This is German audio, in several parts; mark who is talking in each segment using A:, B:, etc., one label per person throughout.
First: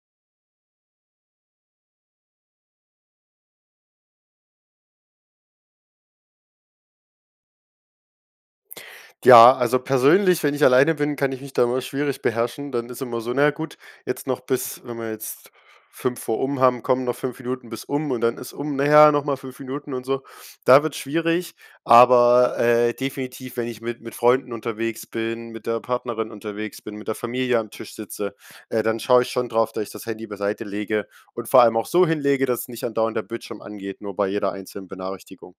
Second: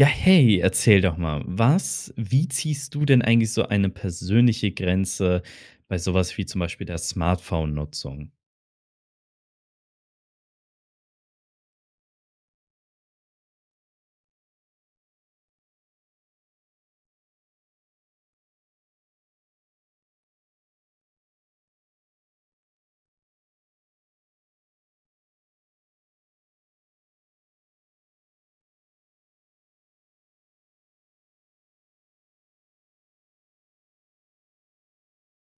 A: Ja, hey, erzähl doch mal, was wie ziehst du denn eigentlich so eine persönliche Grenze bei so was wie zum Beispiel der Smartphone-Nutzung?
B: Ja, also persönlich, wenn ich alleine bin, kann ich mich da immer schwierig beherrschen, dann ist immer so: „Na ja gut, jetzt noch bis“, wenn wir jetzt 5 vor um haben: „Komm, noch 5 Minuten bis um“ und dann ist um: „Na ja, noch mal 5 Minuten“ und so. Da wird's schwierig. Aber, äh, definitiv, wenn ich mit mit Freunden unterwegs bin, mit der Partnerin unterwegs bin, mit der Familie am Tisch sitze, äh, dann schaue ich schon drauf, dass ich das Handy beiseite lege und vor allem auch so hinlege, dass nicht andauernd der Bildschirm angeht, nur bei jeder einzelnen Benachrichtigung.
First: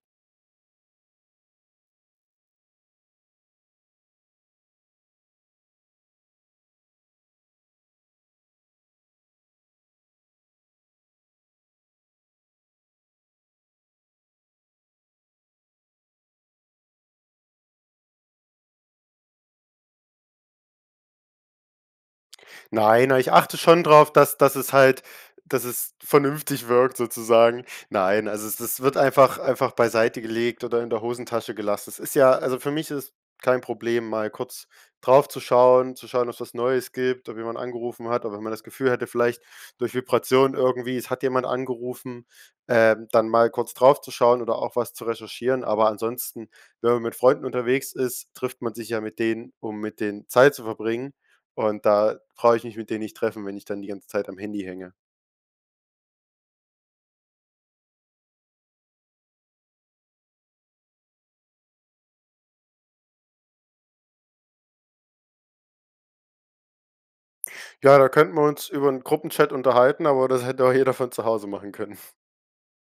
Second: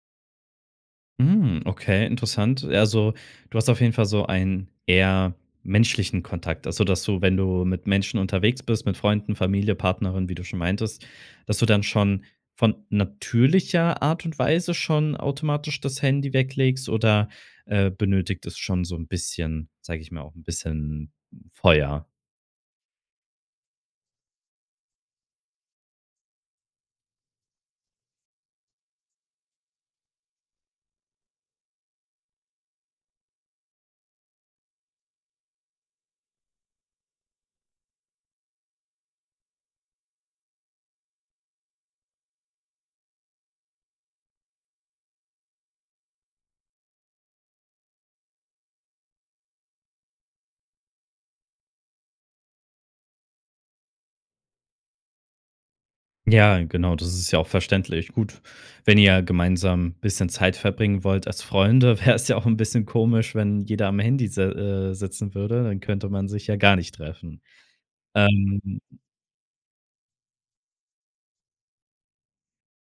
A: Hm, okay, interessant. Also, du hast auf jeden Fall so einen eher menschlichen Kontakt. Also, dass du, wenn du mit Menschen unterwegs bist, mit Freunden, Familie, Partnerin, wie du schon meintest, dass du dann schon von natürlicher Art und Weise schon automatisch das Handy weglegst oder, äh, benötigt es schon so 'n bisschen sage ich mal, auch 'n bisschen Feuer?
B: Nein, a ich achte schon drauf, dass dass es halt dass es vernünftig wirkt sozusagen. Nein, also es es wird einfach einfach beiseite gelegt oder in der Hosentasche gelassen. Es ist ja also für mich ist es kein Problem mal kurz drauf zu schauen, zu schauen ob's was Neues gibt, ob jemand angerufen hat, aber wenn man das Gefühl hätte vielleicht durch Vibration irgendwie, es hat jemand angerufen, ähm, dann mal kurz drauf zu schauen oder auch was zu recherchieren, aber ansonsten, wenn man mit Freunden unterwegs ist, trifft man sich ja mit denen, um mit denen Zeit zu verbringen. Und da brauche ich mich mit denen nicht treffen, wenn ich dann die ganze Zeit am Handy hänge.
A: Ja, genau, das ist ja auch verständlich. Gut, wenn ihr gemeinsam bisschen Zeit verbringen wollt als Freunde, wäre es ja auch 'n bisschen komisch, wenn jeder am Handy s äh, sitzen würde, dann könnte man sich ja gar nicht treffen.
B: Ja, da könnten wir uns
A: Ähm.
B: über 'n Gruppenchat unterhalten, aber das hätte auch jeder von zu Hause machen können.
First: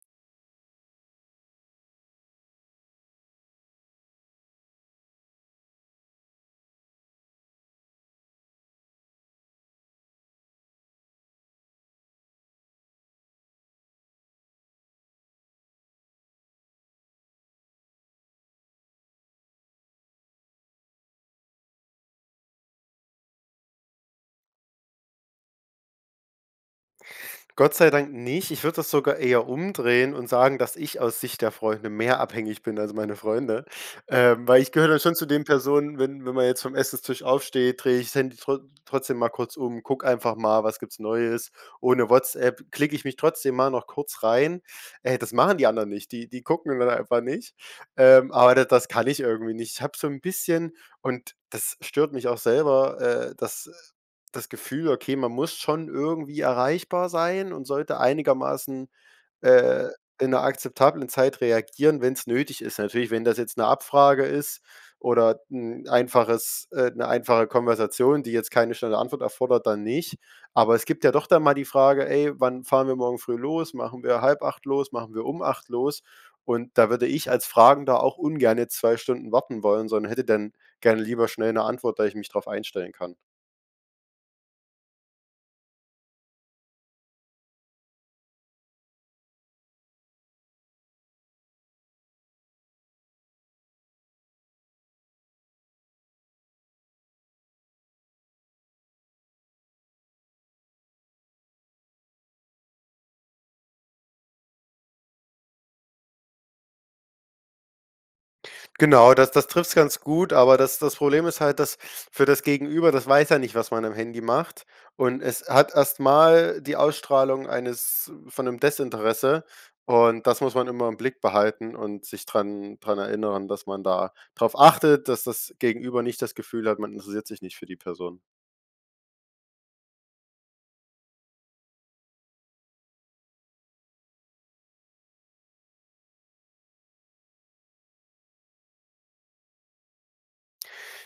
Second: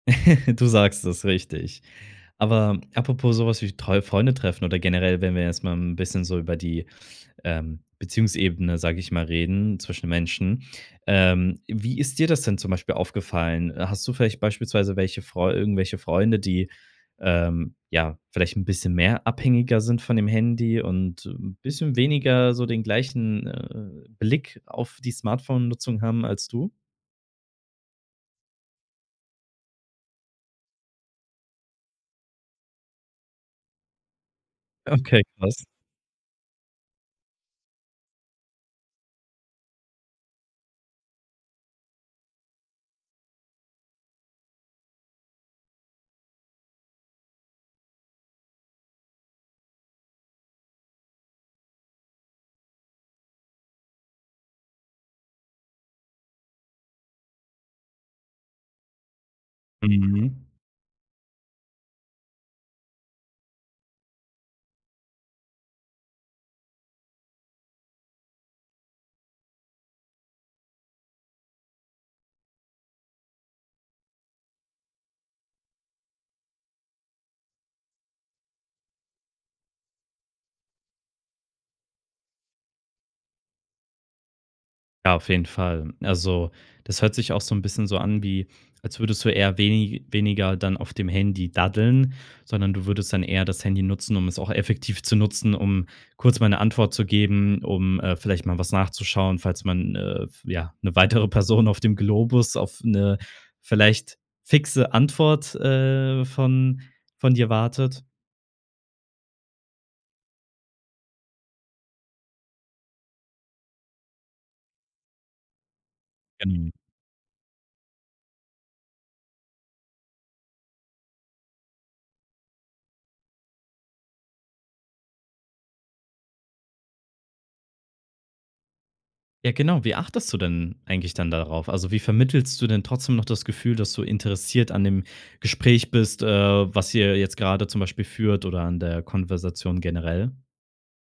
A: Du sagst es, richtig. Aber apropos so was wie treue Freunde treffen oder generell, wenn wir jetzt mal 'n bisschen so über die, ähm, Beziehungsebene, sage ich mal, reden, zwischen Menschen. Ähm, wie ist dir das denn zum Beispiel aufgefallen? Hast du vielleicht beispielsweise welche Freu irgendwelche Freunde, die, ähm ja, vielleicht 'n bisschen mehr abhängiger sind von dem Handy und 'n bisschen weniger so den gleichen, äh, Blick auf die Smartphone-Nutzung haben als du?
B: Gott sei Dank nicht. Ich würde das sogar eher umdrehen und sagen, dass ich aus Sicht der Freunde mehr abhängig bin als meine Freunde. Ähm, weil ich gehöre dann schon
A: Okay,
B: zu den
A: krass.
B: Personen, wenn wenn man jetzt vom Essenstisch aufsteht, drehe ich's Handy trot trotzdem mal kurz um, gucke einfach mal, was gibt's Neues: „Oh ne Whatsapp“ klicke ich mich trotzdem mal noch kurz rein ey, das machen die anderen nicht, die die gucken dann einfach nicht, ähm, aber da das kann ich irgendwie nicht. Ich habe so 'n bisschen und das stört mich auch selber, äh, dass, das Gefühl, okay, man muss schon irgendwie erreichbar sein und sollte einigermaßen, äh, in 'ner
A: Mhm.
B: akzeptablen Zeit reagieren, wenn's nötig ist. Natürlich, wenn das jetzt 'ne Abfrage ist oder 'n einfaches, äh 'ne einfache Konversation, die jetzt keine schnelle Antwort erfordert, dann nicht. Aber es gibt ja doch dann mal die Frage: „Ey, wann fahren wir morgen früh los? Machen wir 7:30 los? Machen wir um 8 los?“ Und da würde ich als Fragender auch ungerne 2 Stunden warten wollen, sondern hätte denn, gerne lieber schnell 'ne Antwort, da ich mich drauf einstellen kann.
A: Ja, auf jeden Fall. Also, das hört sich auch so 'n bisschen so an wie, als würdest du eher wenig weniger dann auf dem Handy daddeln, sondern du würdest dann eher das Handy nutzen, um es auch effektiv zu nutzen, um kurz mal 'ne Antwort zu geben, um, äh, vielleicht mal was nachzuschauen, falls man, äh, f ja ‘ne weitere Person auf dem Globus auf 'ne vielleicht fixe Antwort, äh, von von dir wartet?
B: Genau, das das trifft's ganz gut, aber das das Problem ist halt, dass für das Gegenüber das weiß ja nicht, was man am Handy macht und es hat erst mal die
A: [unintelligible]
B: Ausstrahlung eines von 'nem Desinteresse und das muss man immer im Blick behalten und sich dran dran erinnern, dass man da drauf achtet, dass das Gegenüber nicht das Gefühl hat, man interessiert sich nicht für die Person.
A: Ja genau, wie achtest du denn eigentlich dann darauf? Also, wie vermittelst du denn trotzdem noch das Gefühl, dass du interessiert an dem Gespräch bist, äh, was ihr jetzt grade zum Beispiel führt oder an der Konversation generell?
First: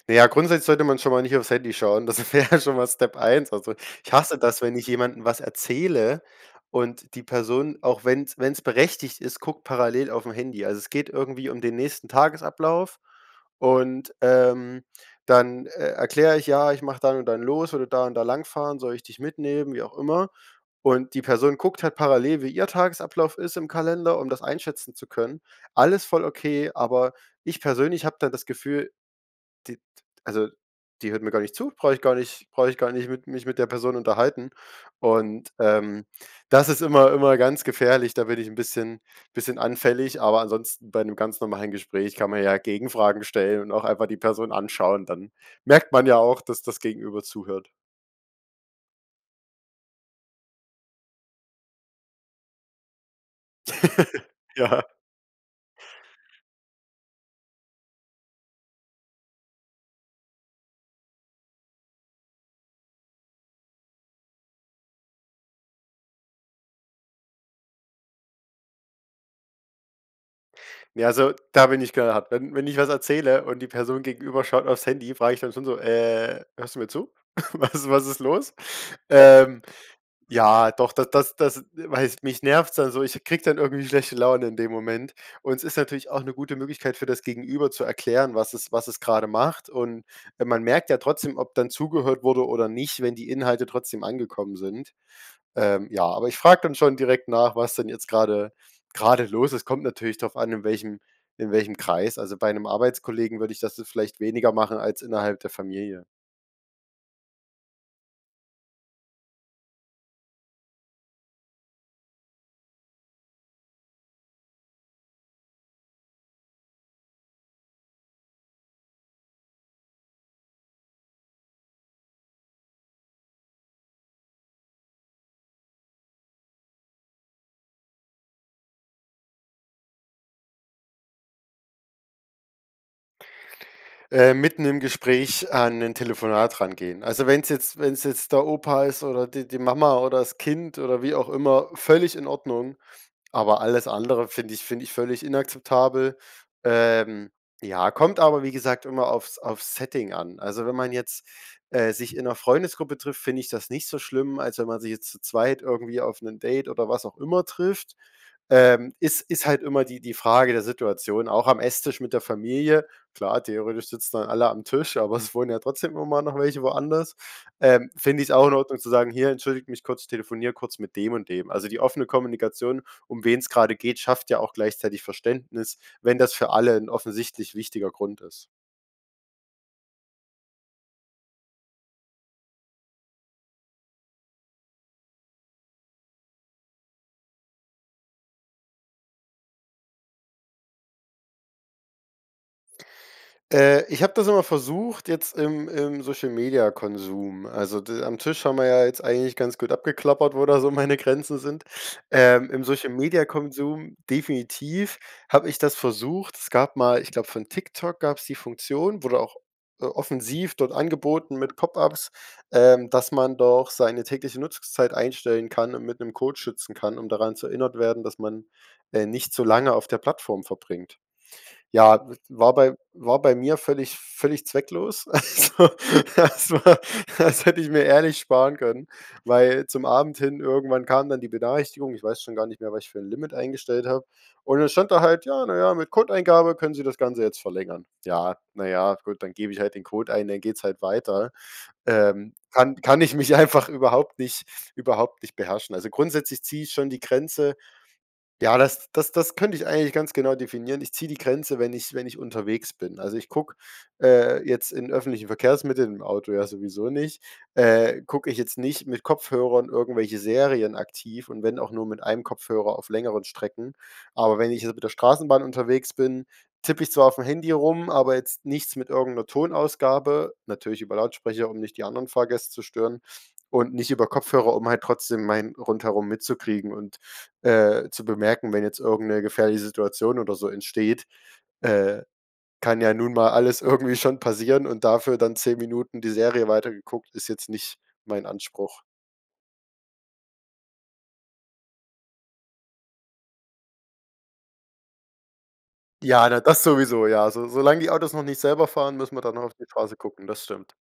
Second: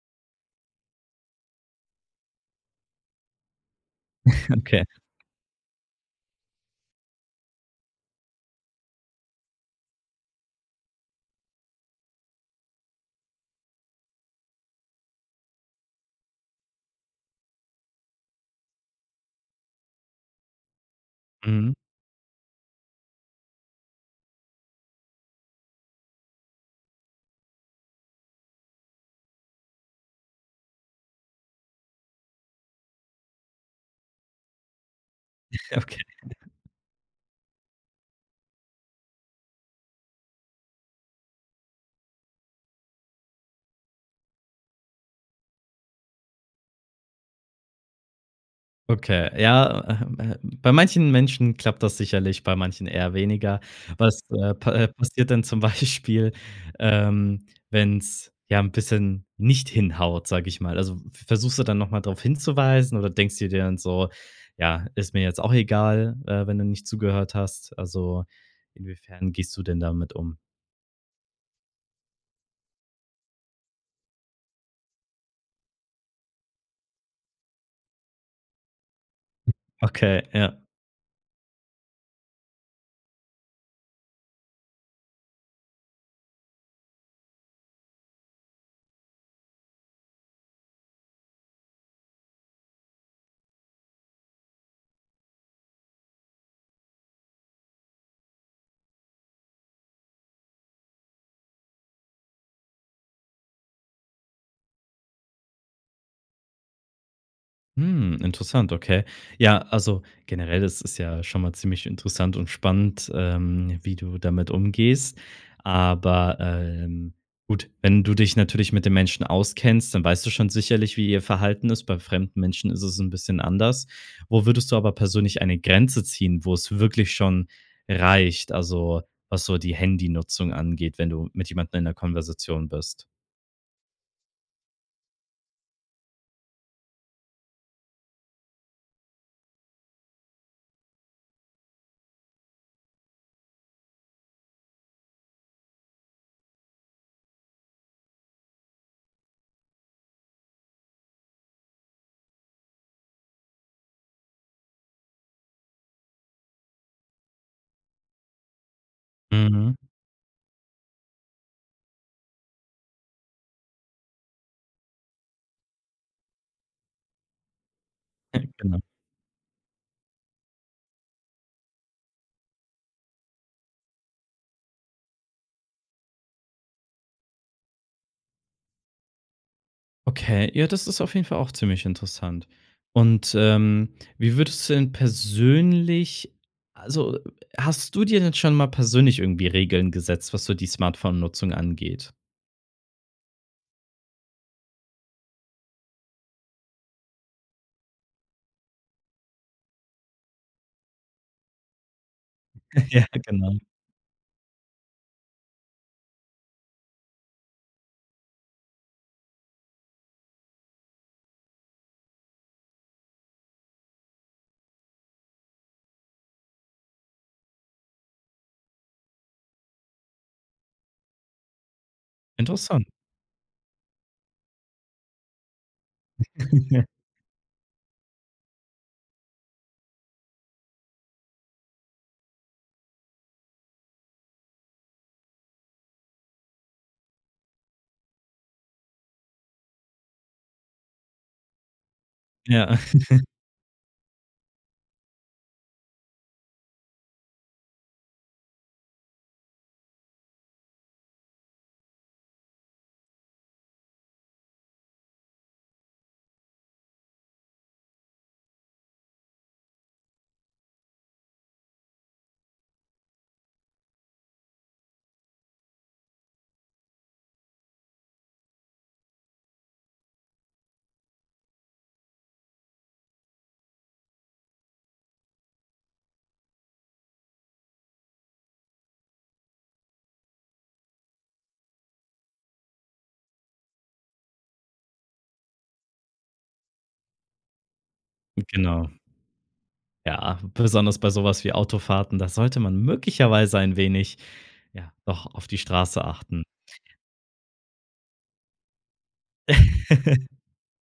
B: Na ja, grundsätzlich sollte man schon mal nicht auf's Handy schauen. Das wäre schon mal Step 1. Also, ich hasse das, wenn ich
A: Okay.
B: jemandem was erzähle und die Person, auch wenn's wenn's berechtigt ist, guckt parallel auf 'n Handy. Also, es geht irgendwie um den nächsten Tagesablauf und, ähm, dann, äh, erkläre ich: „Ja, ich mache dann und dann los, würde da und da lang fahren, soll ich dich mitnehmen“, wie auch immer, und die Person
A: Mhm.
B: guckt halt parallel, wie ihr Tagesablauf ist im Kalender, um das einschätzen zu können. Alles voll okay, aber ich persönlich habe da das Gefühl: „Die d also, die hört mir gar nicht zu, brauche ich gar nicht brauche ich gar nicht mit mich mit der Person unterhalten.“ Und,
A: Ja, okay.
B: ähm, das ist immer immer ganz gefährlich, da bin ich 'n bisschen bisschen anfällig, aber ansonsten bei ‘nem ganz normalen Gespräch kann man ja Gegenfragen stellen und auch einfach die Person anschauen, dann merkt man ja auch, dass das Gegenüber zuhört.
A: Okay, ja, ähm ähm, bei manchen Menschen klappt das sicherlich, bei manchen eher weniger. Was, äh, pa äh,
B: Ja.
A: passiert denn zum Beispiel, ähm, wenn's ja 'n bisschen nicht hinhaut, sage ich mal. Also, v versuchst du dann noch mal drauf hinzuweisen oder denkst dir dann so: „Ja, ist mir jetzt auch egal, äh, wenn du nicht zugehört hast?“ Also, inwiefern gehst du denn damit um?
B: Ne, also, da bin ich knall hart. Wenn wenn ich was erzähle und die Person gegenüber schaut aufs Handy, frage ich dann schon so, „Äh, hörst du mir zu? Was was ist los?“ Ähm,
A: Okay, ja
B: ja, doch, d das das das weißt mich nervt's dann so, ich kriege dann irgendwie schlechte Laune in dem Moment und s ist natürlich auch 'ne gute Möglichkeit für das Gegenüber zu erklären, was es was es gerade macht und weil man merkt ja trotzdem, ob dann zugehört wurde oder nicht, wenn die Inhalte trotzdem angekommen sind. Ähm, ja, aber ich frage dann schon direkt nach, was denn jetzt gerade gerade los ist. Kommt natürlich drauf an, in welchem in welchem Kreis. Also, bei 'nem Arbeitskollegen würde ich das vielleicht weniger machen als innerhalb der Familie.
A: Hm, interessant, okay. Ja, also generell ist es ja schon mal ziemlich interessant und spannend, ähm, wie du damit umgehst. Aber, ähm, gut, wenn du dich natürlich mit dem Menschen auskennst, dann weißt du schon sicherlich, wie ihr Verhalten ist. Bei fremden Menschen ist es 'n bisschen anders. Wo würdest du aber persönlich eine Grenze ziehen, wo's wirklich schon reicht, also, was so die Handynutzung angeht, wenn du mit jemandem in der Konversation bist?
B: Ähm, mitten im Gespräch an 'nen Telefonat rangehen. Also, wenn's jetzt wenn's jetzt der Opa ist oder die die Mama oder das Kind oder wie auch immer, völlig in Ordnung, aber alles andere finde ich finde ich völlig inakzeptabel. Ähm, ja, kommt aber wie gesagt immer aufs aufs Setting an. Also, wenn man jetzt, äh, sich in 'ner Freundesgruppe trifft, finde ich das nicht so schlimm, als wenn man sich jetzt zu 2. irgendwie auf 'nen Date oder was auch immer trifft. Ähm, ist ist halt
A: Mhm.
B: immer die die Frage der Situation, auch am Esstisch mit der Familie, klar, theoretisch sitzen dann alle am Tisch, aber es wohnen ja trotzdem immer noch welche woanders, ähm, finde ich's auch in Ordnung
A: Genau.
B: zu sagen: „Hier, entschuldige mich kurz, ich telefoniere kurz mit dem und dem.“ Also, die offene Kommunikation, um wen's grade geht, schafft ja auch gleichzeitig Verständnis, wenn das für alle 'n offensichtlich wichtiger Grund ist.
A: Okay, ja, das ist auf jeden Fall auch ziemlich interessant. Und, ähm, wie würdest du denn persönlich also, hast du dir denn schon mal persönlich irgendwie Regeln gesetzt, was so die Smartphone-Nutzung angeht?
B: Äh, ich habe das immer versucht jetzt im im Social-Media-Konsum, also, d am Tisch haben wir ja jetzt eigentlich ganz gut abgeklappert, wo da so meine Grenzen sind. Ähm, im
A: Ja, genau.
B: Social-Media-Konsum definitiv habe ich das versucht. Es gab mal ich glaube von TikTok gab's die Funktion, wurde auch, äh, offensiv dort angeboten mit Pop-Ups, ähm, dass man doch seine tägliche Nutzungszeit einstellen kann und mit 'nem Code schützen kann, um daran zu erinnert werden, dass man, äh, nicht zu lange auf der Plattform verbringt. Ja, w war bei
A: Interessant.
B: war bei mir völlig völlig zwecklos. Also, das war das hätte ich mir ehrlich sparen können, weil zum Abend hin irgendwann kam dann die Benachrichtigung. Ich weiß schon gar nicht mehr, was ich für 'n Limit eingestellt habe. Und dann stand da halt: „Ja, na ja, mit Codeeingabe können Sie das Ganze jetzt verlängern.“ Ja, na ja, gut, dann gebe ich halt den Code ein, dann geht's halt weiter. Ähm,
A: Ja.
B: kann kann ich mich einfach überhaupt nicht überhaupt nicht beherrschen. Also, grundsätzlich ziehe ich schon die Grenze ja, das das das könnte ich eigentlich ganz genau definieren. Ich ziehe die Grenze, wenn ich wenn ich unterwegs bin. Also, ich gucke, äh, jetzt in öffentlichen Verkehrsmitteln, im Auto ja sowieso nicht, äh, gucke ich jetzt nicht mit Kopfhörern irgendwelche Serien aktiv und wenn auch nur mit einem Kopfhörer auf längeren Strecken. Aber wenn ich jetzt mit der Straßenbahn unterwegs bin, tippe ich zwar aufm Handy rum, aber jetzt nichts mit irgend 'ner Tonausgabe, natürlich über Lautsprecher, um nicht die anderen Fahrgäste zu stören und nicht über Kopfhörer, um halt trotzdem mein Rundherum mitzukriegen und, äh, zu bemerken, wenn jetzt irgend 'ne gefährliche Situation oder so entsteht. Äh, kann ja nun mal alles irgendwie schon passieren und dafür dann 10 Minuten die Serie weiter geguckt, ist jetzt nicht mein Anspruch.
A: Genau. Ja, besonders bei so was wie Autofahrten, da sollte man möglicherweise ein wenig ja, doch auf die Straße
B: Ja, na,
A: achten.
B: das sowieso, ja. So solang die Autos noch nicht selber fahren, müssen wir dann noch auf die Straße gucken, das stimmt.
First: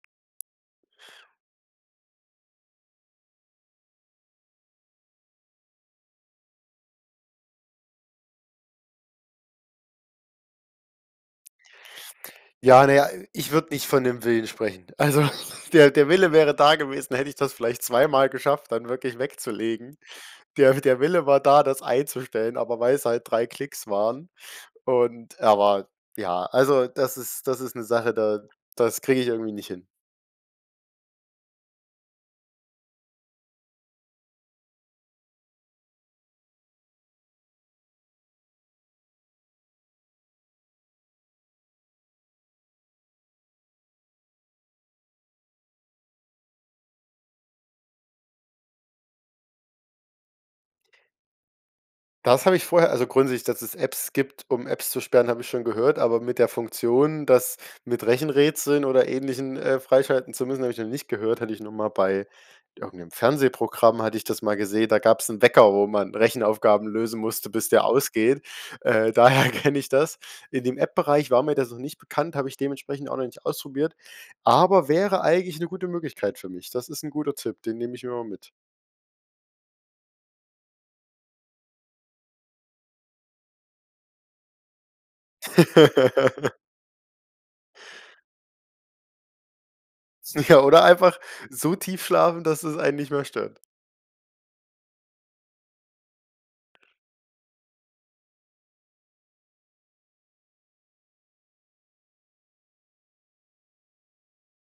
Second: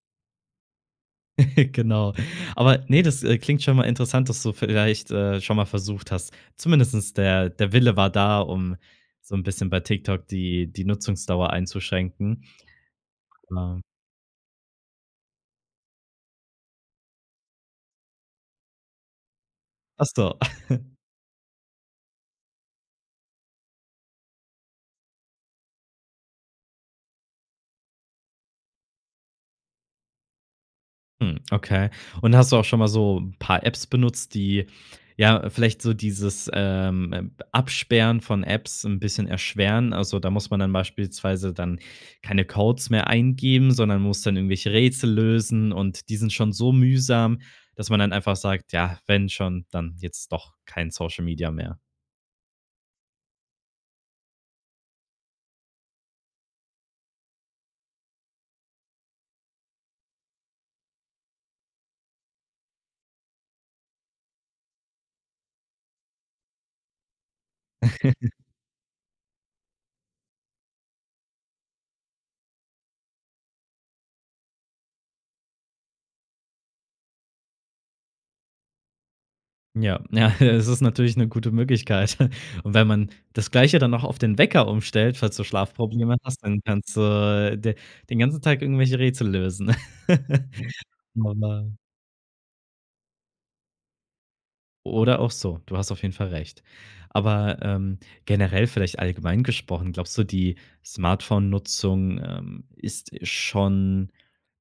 A: Genau. Aber ne, das, äh, klingt schon mal interessant, dass du vielleicht, äh, schon mal versucht hast, zumindest der der Wille war da, um so 'n bisschen bei TikTok die die Nutzungsdauer einzuschränken.
B: Ja, na ja, ich würde
A: Klar.
B: nicht von 'nem Willen sprechen. Also der der Wille wäre da gewesen, hätte ich das vielleicht zweimal geschafft, dann wirklich wegzulegen.
A: Ach so.
B: Der der Wille war da, das einzustellen, aber weil's halt 3 Klicks waren und er war ja, also, das ist das ist 'ne Sache, da das kriege ich irgendwie nicht hin.
A: Hm, okay. Und hast du auch schon mal so paar Apps benutzt, die, ja, vielleicht so dieses, ähm, äh, Absperren von Apps 'n bisschen erschweren? Also, da muss man dann beispielsweise dann keine Codes mehr eingeben, sondern muss dann irgendwelche Rätsel lösen und die sind schon so mühsam, dass man dann einfach sagt: „Ja, wenn schon, dann jetzt doch kein Social Media mehr.“
B: Das habe ich vorher also, grundsätzlich, dass es Apps gibt, um Apps zu sperren, habe ich schon gehört, aber mit der Funktion, das mit Rechenrätseln oder Ähnlichem, äh, freischalten zu müssen, habe ich noch nicht gehört, hatte ich nur mal bei irgendeinem Fernsehprogramm hatte ich das mal gesehen, da gab's 'n Wecker, wo man Rechenaufgaben lösen musste, bis der ausgeht. Äh, daher kenne ich das. In dem App-Bereich war mir das noch nicht bekannt, habe ich dementsprechend auch noch nicht ausprobiert, aber wäre eigentlich 'ne gute Möglichkeit für mich. Das ist 'n guter Tipp, den nehme ich mir mal mit.
A: Ja, ja, es ist natürlich 'ne gute Möglichkeit. Und wenn man das Gleiche dann auch auf den Wecker umstellt, falls du Schlafprobleme hast, dann kannst du de den ganzen Tag irgendwelche Rätsel lösen.
B: Ja, oder einfach
A: Oh,
B: so
A: Mann.
B: tief schlafen, dass es einen nicht mehr stört.
A: Oder auch so, du hast auf jeden Fall recht. Aber, ähm, generell vielleicht allgemein gesprochen, glaubst du, die Smartphonenutzung, ähm, ist schon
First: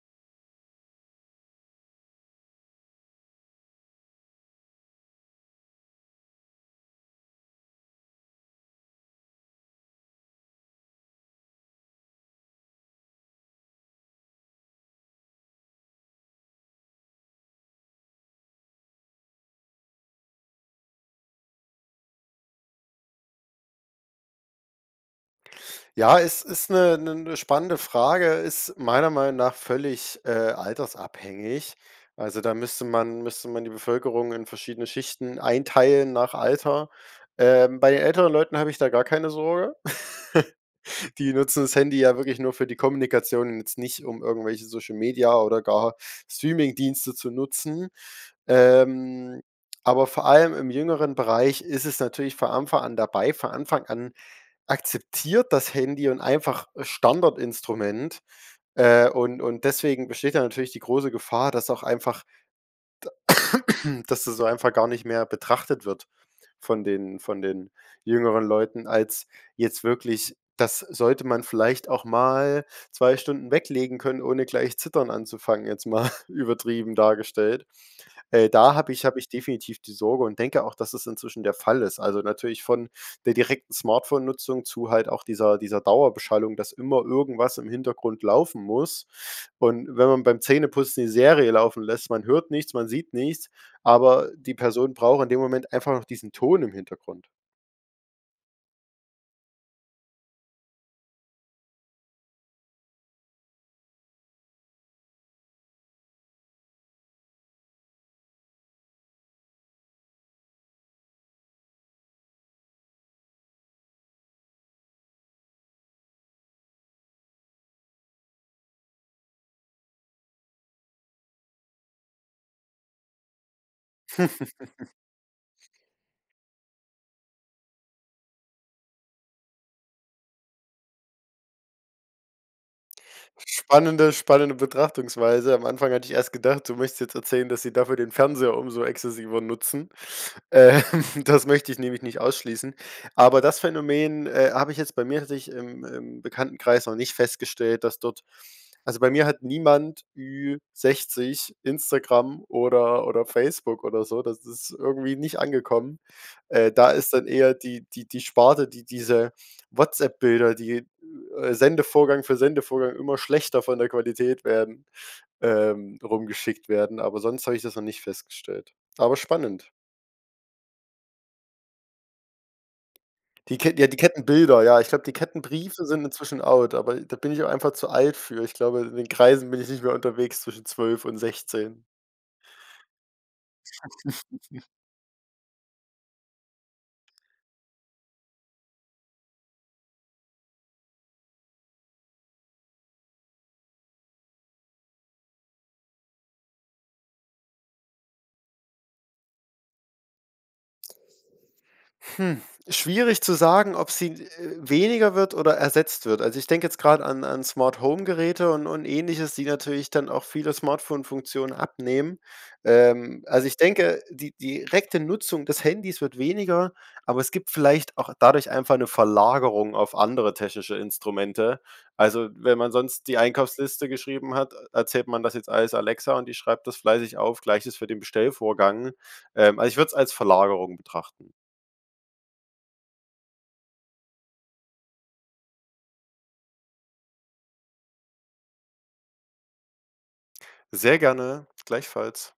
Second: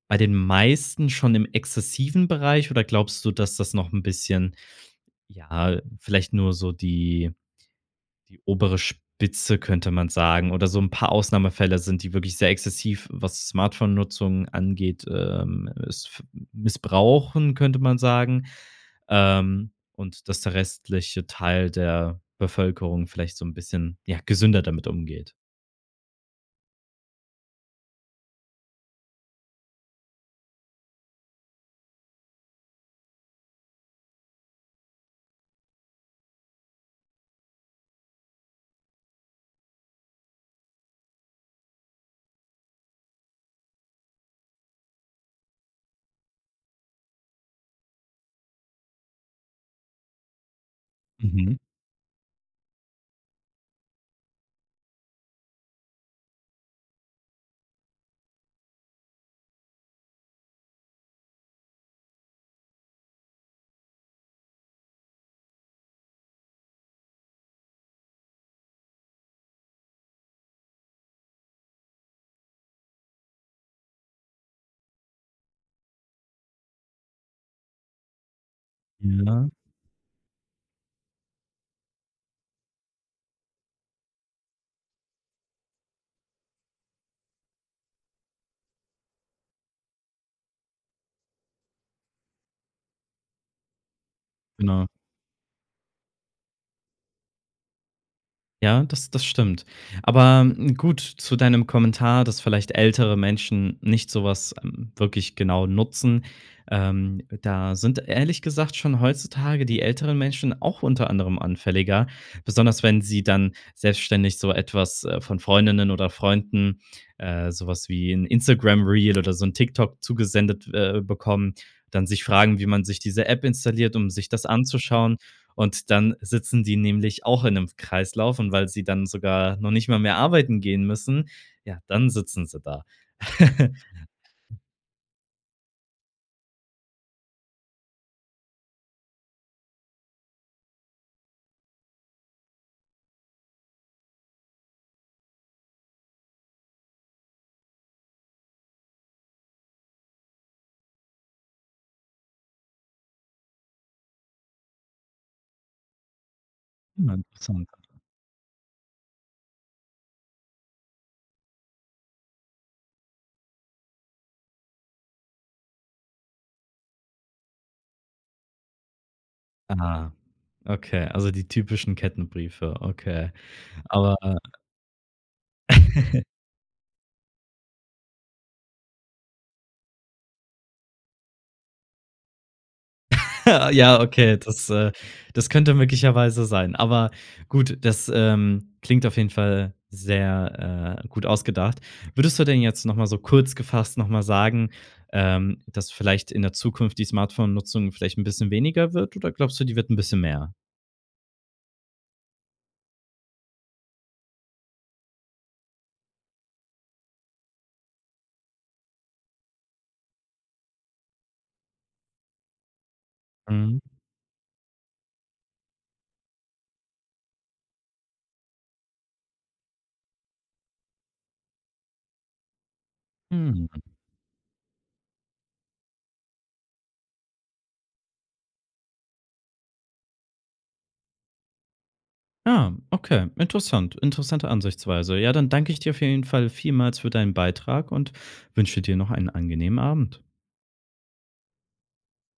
A: bei den meisten schon im exzessiven Bereich oder glaubst du, dass das noch 'n bisschen ja, vielleicht nur so die die obere Spitze, könnte man sagen oder so 'n paar Ausnahmefällen sind, die wirklich sehr exzessiv, was Smartphonenutzung angeht, ähm, s f missbrauchen, könnte man sagen, ähm, und dass der restliche Teil der Bevölkerung vielleicht so 'n bisschen, ja, gesünder damit umgeht?
B: Ja, es ist 'ne 'ne 'ne spannende Frage, ist meiner Meinung nach völlig, äh, altersabhängig. Also, da müsste man müsste man die Bevölkerung in verschiedene Schichten einteilen nach Alter. Ähm, bei älteren Leuten habe ich da gar keine Sorge. Die nutzen das Handy ja wirklich nur für die Kommunikation und jetzt nicht, um irgendwelche Social Media oder gar Streamingdienste zu nutzen. Ähm, aber vor allem im jüngeren
A: Mhm.
B: Bereich ist es natürlich vor Anfang an dabei. Von Anfang an akzeptiert das Handy und einfach Standardinstrument, äh, und und deswegen besteht da natürlich die große Gefahr, dass auch einfach d dass das so einfach gar nicht mehr betrachtet wird von den von den jüngeren Leuten, als jetzt wirklich das sollte man vielleicht auch mal 2 Stunden weglegen können, ohne gleich Zittern anzufangen, jetzt mal übertrieben dargestellt. Äh, da habe ich habe ich
A: Ja.
B: definitiv die Sorge und denke auch, dass es inzwischen der Fall ist. Also, natürlich von der direkten Smartphonenutzung zu halt auch dieser dieser Dauerbeschallung, dass immer irgendwas im Hintergrund laufen muss. Und wenn man beim Zähneputzen die Serie laufen lässt, man hört nichts, man sieht nichts, aber die
A: Genau.
B: Person braucht in dem Moment einfach noch diesen Ton im Hintergrund.
A: Ja, das das stimmt. Aber, hm gut, zu deinem Kommentar, dass vielleicht ältere Menschen nicht so was wirklich genau nutzen. Ähm, da sind ehrlich gesagt schon heutzutage die älteren Menschen auch unter anderem anfälliger, besonders wenn sie dann selbstständig so etwas, äh, von Freundinnen oder Freunden, äh, so was wie 'n Instagram Reel oder so 'n TikTok zugesendet, äh, bekommen, dann sich fragen, wie man sich diese App installiert, um sich das anzuschauen. Und dann sitzen die nämlich auch in 'nem Kreislauf und weil sie dann sogar noch nicht mal mehr arbeiten gehen müssen, ja, dann sitzen sie da.
B: Spannende spannende Betrachtungsweise. Am Anfang hatte ich erst gedacht, du möchtest jetzt erzählen, dass sie dafür den Fernseher umso exzessiver nutzen. Ähm, das möchte ich nämlich nicht ausschließen. Aber das Phänomen, äh, habe ich jetzt, bei mir tatsächlich ich im im Bekanntenkreis noch nicht festgestellt, dass dort also, bei mir hat niemand Ü-60 Instagram oder oder Facebook oder so, das ist irgendwie nicht angekommen. Äh, da
A: Hm,
B: ist dann eher
A: interessant.
B: die die die Sparte, die diese Whatsapp-Bilder, die äh, Sendevorgang für Sendevorgang immer schlechter von der Qualität werden, ähm, rumgeschickt werden, aber sonst habe ich das noch nicht festgestellt. Aber spannend.
A: Ah, okay, also, die typischen Kettenbriefe, okay.
B: Die Kett ja, die
A: Aber
B: Kettenbilder, ja, ich glaube, die Kettenbriefe sind inzwischen out, aber da bin ich auch einfach zu alt für. Ich glaube, in den Kreisen bin ich nicht mehr unterwegs zwischen 12 und 16.
A: Ja, okay, das, äh das könnte möglicherweise sein. Aber gut, das, ähm, klingt auf jeden Fall sehr, äh, gut ausgedacht. Würdest du denn jetzt noch mal so kurz gefasst noch mal sagen, ähm, dass vielleicht in der Zukunft die Smartphone-Nutzung vielleicht 'n bisschen weniger wird? Oder glaubst du, die wird 'n bisschen mehr?
B: Hm, schwierig zu sagen, ob sie, äh, weniger wird oder ersetzt wird. Also, ich denke jetzt grad an an Smarthome-Geräte und und Ähnliches, die natürlich dann auch viele Smartphone-Funktionen abnehmen. Ähm, also ich
A: Mhm.
B: denke, die die direkte Nutzung des Handys wird weniger, aber es gibt vielleicht auch dadurch einfach 'ne Verlagerung auf andere technische Instrumente. Also, wenn man sonst die
A: Mhm.
B: Einkaufsliste geschrieben hat, erzählt man das jetzt alles Alexa und die schreibt das fleißig auf, gleiches für den Bestellvorgang. Ähm, also, ich würde es als Verlagerung betrachten.
A: Ah, okay, interessant interessante Ansichtsweise. Ja, dann danke ich dir auf jeden Fall vielmals für deinen Beitrag und wünsche dir noch einen angenehmen Abend.
B: Sehr gerne, gleichfalls.